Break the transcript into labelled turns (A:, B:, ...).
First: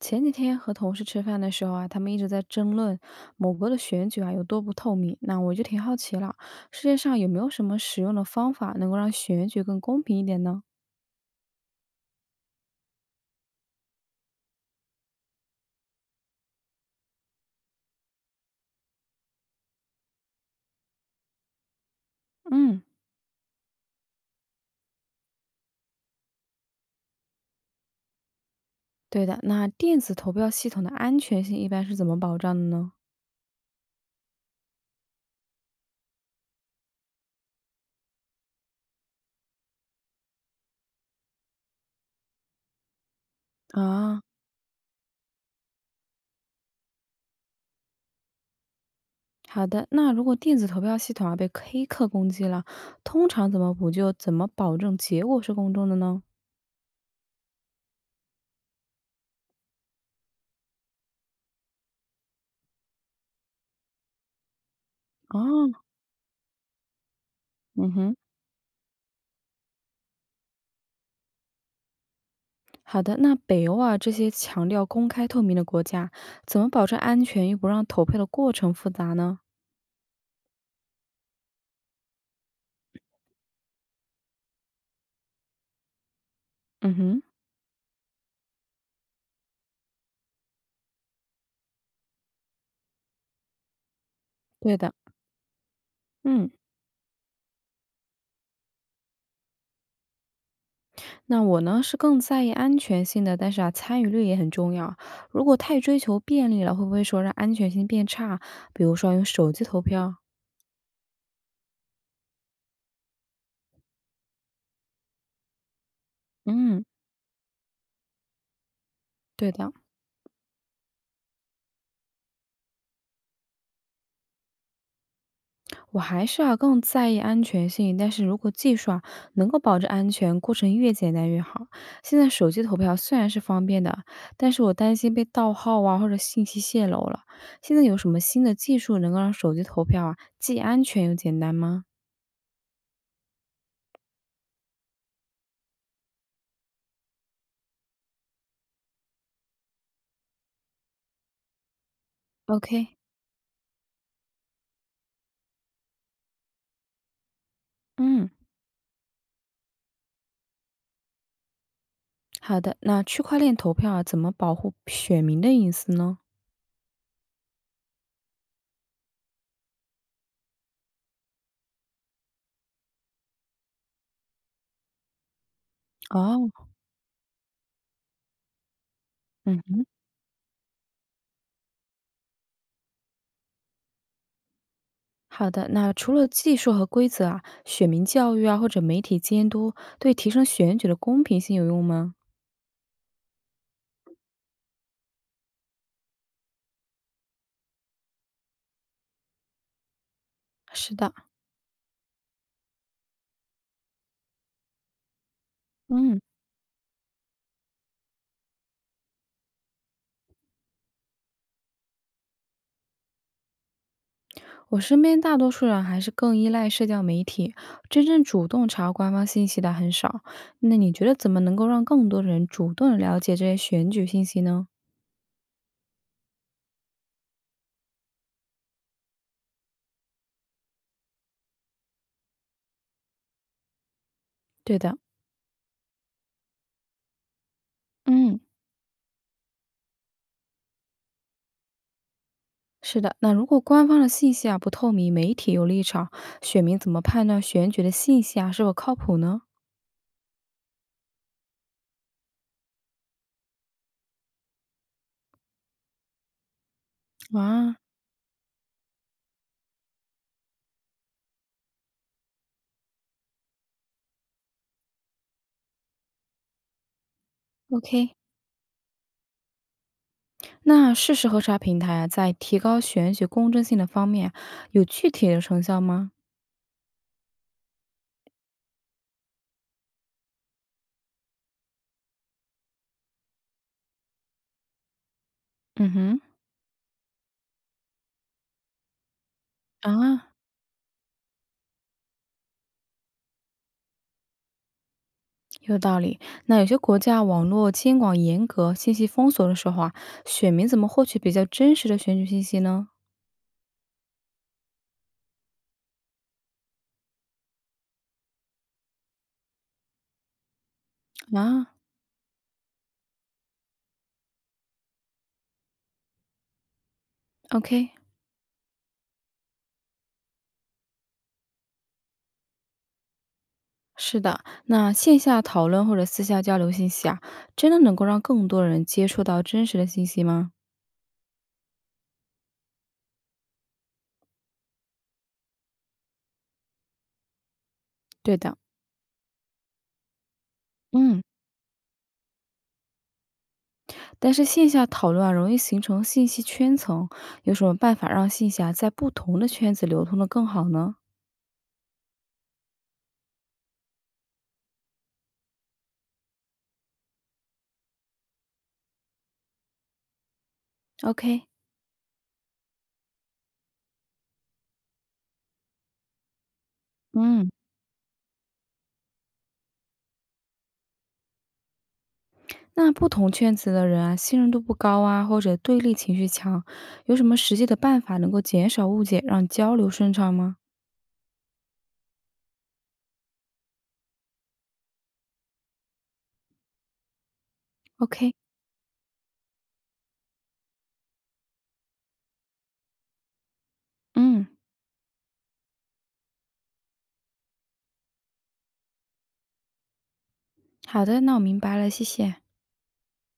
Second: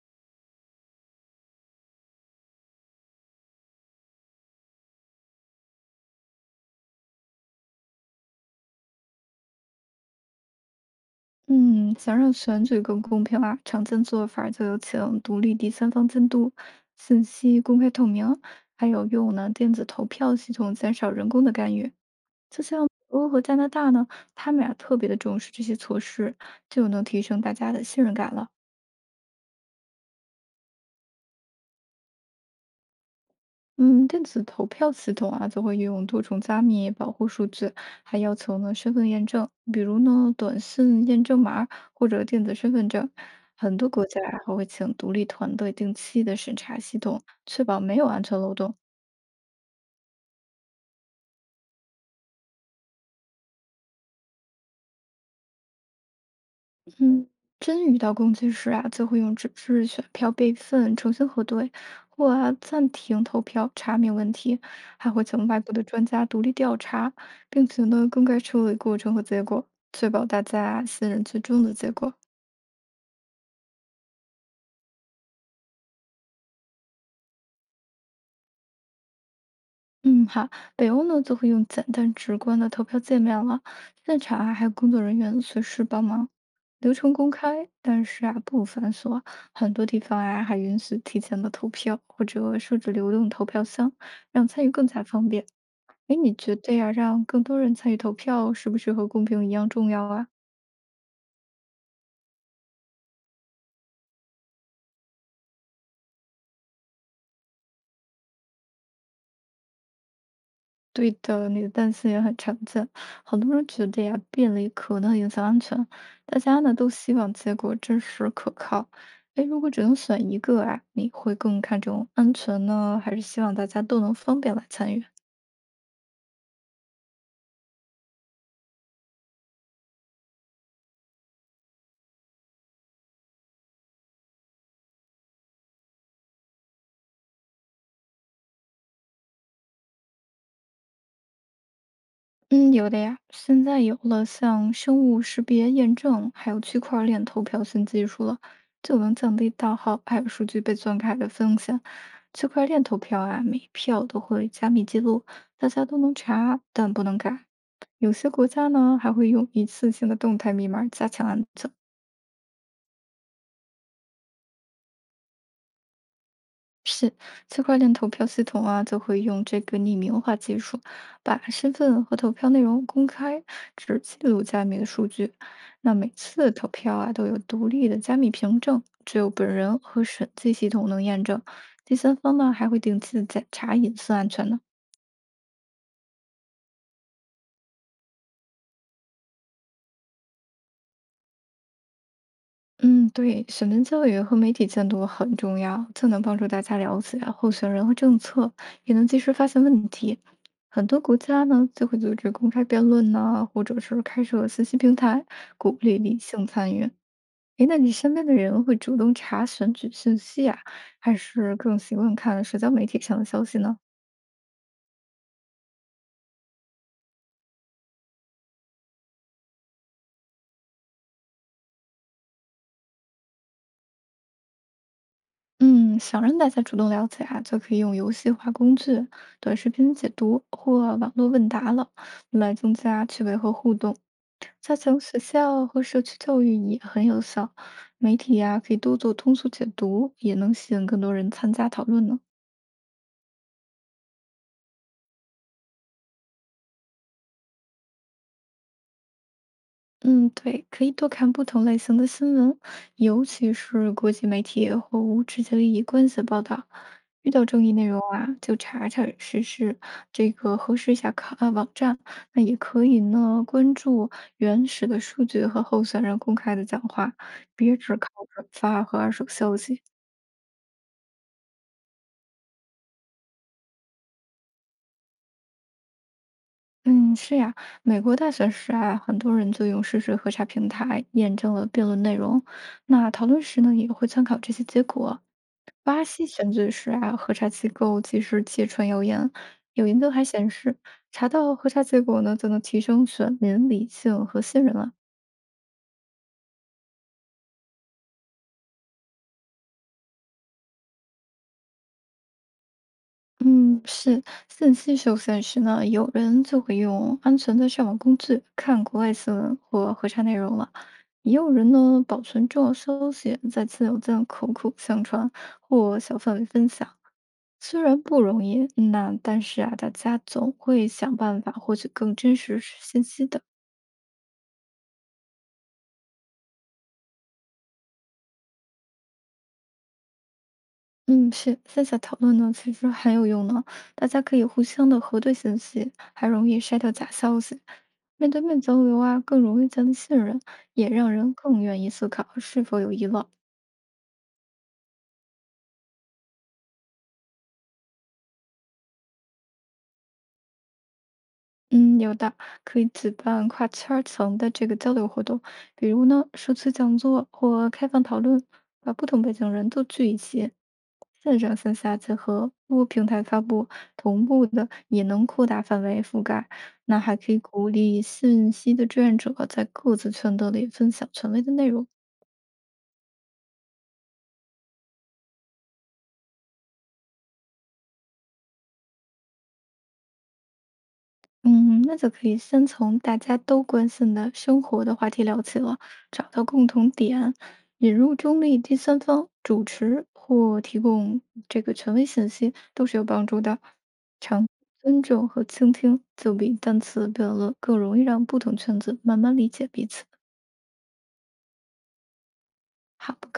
A: 前几天和同事吃饭的时候啊，他们一直在争论某国的选举啊有多不透明。那我就挺好奇了，世界上有没有什么使用的方法能够让选举更公平一点呢？
B: 嗯，想让选举更公平啊，常见做法儿就有请独立第三方监督、信息公开透明，还有用呢电子投票系统减少人工的干预。就
A: 嗯，
B: 像美国和加拿大呢，他们俩特别的重视这些措施，就能提升大家的信任感了。
A: 对的，那电子投票系统的安全性一般是怎么保障的呢？
B: 嗯，电子投票系统啊，则会运用多重加密保护数据，还要求呢身份验证，比如呢短信验证码儿或者电子身份证。很多国家
A: 啊，
B: 啊还会请独立团队定期的审查系统，确保没有安全漏洞。
A: 好的，那如果电子投票系统啊被黑客攻击了，通常怎么补救？怎么保证结果是公正的呢？
B: 嗯，真遇到攻击时啊，就会用纸质选票备份，重新核对，或啊暂停投票查明问题，还会请外部
A: 哦，
B: 的专家独立调查，并且
A: 嗯
B: 呢
A: 哼。
B: 公开处理过程和结果，确保大家信任最终的结果。
A: 好的，那北欧啊这些强调公开透明的国家，怎么保证安全又不让投票的过程复杂呢？
B: 嗯，好，北欧呢就会用简单直观的投票界面了，现场啊还有工作人员随时帮忙，流
A: 嗯
B: 程
A: 哼，
B: 公开，但是啊不繁琐，很多地方啊还允许提前的投票或者设置流动投票箱，让参与
A: 对
B: 更
A: 的，
B: 加方便。哎，你
A: 嗯，
B: 觉得呀，让更多人参与投票是不是和公平一样重要啊？
A: 那我呢是更在意安全性的，但是啊参与率也很重要。如果太追求便利了，会不会说让安全性变差？比如说用手机投票？
B: 对的，你的担心也很常见。很多人觉得呀，便利可能影响安全，大家呢
A: 嗯，
B: 都希望结果真实可靠。哎，
A: 对
B: 如果
A: 的。
B: 只能选一个啊，你会更看重安全呢，还是希望大家都能方便来参与？
A: 我还是啊更在意安全性，但是如果技术啊能够保证安全，过程越简单越好。现在手机投票虽然是方便的，但是我担心被盗号啊或者信息泄露了。现在有什么新的技术能够让手机投票啊既安全又简单吗
B: 嗯，有的呀，现在有了像生物识别验证，还有区块链投票新技术了，就能降低盗号还有数据被篡改的风险。区块链投
A: ？OK，
B: 票啊，每票都会加密记录，大家都能查，但不能改。有
A: 嗯，
B: 些国家呢，还会用一次性的动态密码加强安全。
A: 好的。那区块链投票啊怎么保护选民的隐私呢？
B: 是，区块链投票系统啊，就会用这个匿名化技术，把身份和投票内容公开，只记录加密的数据。那每
A: 哦，
B: 次投票啊，都有独立的加密凭证，只有本人
A: 嗯，
B: 和审计系统能验证。第三方呢，还会定期的检查隐私安全呢。
A: 好的。那除了技术和规则啊，选民教育啊或者媒体监督对提升选举的公平性有用吗？
B: 嗯，对，选民教育和媒体监督很重要，这能帮助大家了解候选人和政策，也能及时发现问题。很
A: 是
B: 多
A: 的，
B: 国家呢，就会组织公开辩论呐、或者是开设信息平台，鼓励理
A: 嗯，
B: 性参与。诶，那你身边的人会主动查选举信息啊，还是更习惯看社交媒体上的消息呢？
A: 我身边大多数人还是更依赖社交媒体，真正主动查官方信息的很少。那你觉得怎么能够让更多人主动地了解这些选举信息呢？
B: 嗯，想让大家主动了解啊，就可以用游戏化工具、短视频解读或网络问答了，来增加趣味和互动。加
A: 对的，
B: 强学校和社区教育也很有效，媒体
A: 嗯，
B: 呀、可以多做通俗解读，也能吸引更多人参加讨论呢。
A: 是的。那如果官方的信息啊不透明，媒体有立场，选民怎么判断选举的信息啊是否靠谱呢？
B: 嗯，对，可以多看不同类型的新闻，尤其是国际媒体或无直接利益关系的报道。遇到争议
A: 啊
B: 内容啊，就查查试事，这个核实一下看啊网站。那也可以呢，关注原始的数据和候选人公开的讲话，别只靠
A: OK，
B: 转发和二手消息。
A: 那事实核查平台啊，在提高选举公正性的方面啊，有具体的成效吗？
B: 嗯，是呀，美国大选时啊，很多人就用事实核查平台验证了辩论内容。那讨论时呢，也会参考这些结果。
A: 嗯
B: 巴
A: 哼。
B: 西选举时啊，核查机构及时揭穿谣言。有研究还
A: 啊，
B: 显示，查到核查结果呢，就能提升选民理性和信任了。
A: 有道理。那有些国家网络监管严格、信息封锁的时候啊，选民怎么获取比较真实的选举信息呢？
B: 嗯，是信息受限时呢，有人就会用安全的上网工具看国外新闻或核查内容了，也有人
A: 啊
B: 呢保存重要消息在亲友间口口相传或小范围分享。虽
A: ，OK，
B: 然不容易，那但是啊，大家总会想办法获取更真实信息的。
A: 是的。那线下讨论或者私下交流信息啊，真的能够让更多人接触到真实的信息吗？
B: 嗯，是，线下讨论呢，其实很有用呢。大家可以互相的核对信息，还容易筛掉假消息。面
A: 对
B: 对
A: 的，
B: 面交流啊，更容易建立信任，也让
A: 嗯，
B: 人更愿意思考是否有遗漏。
A: 但是线下讨论啊，容易形成信息圈层，有什么办法让信息啊在不同的圈子流通的更好呢
B: 嗯，有的，可以举办跨圈层的这个交流活动，比如呢，社区讲座或开放讨论，把不同背景人都聚一起，线
A: ？OK，
B: 上线下结合，多平台发布，同步的也能扩大范围覆盖。那还可以
A: 嗯。
B: 鼓励信息的志愿者在各自圈子里分享权威的内容，
A: 那不同圈子的人啊，信任度不高啊，或者对立情绪强，有什么实际的办法能够减少误解，让交流顺畅吗
B: 嗯，那就可以先从大家都关心的生活的话题聊起了，找到共同点，引入
A: ？OK，
B: 中立第三方主持或提供这个权威信息都是有帮助的。
A: 嗯，
B: 常尊重和倾听，就比单词辩论更容易让不同圈子慢慢理解彼此。
A: 好的，那我明白了，谢谢。
B: 好，不客气。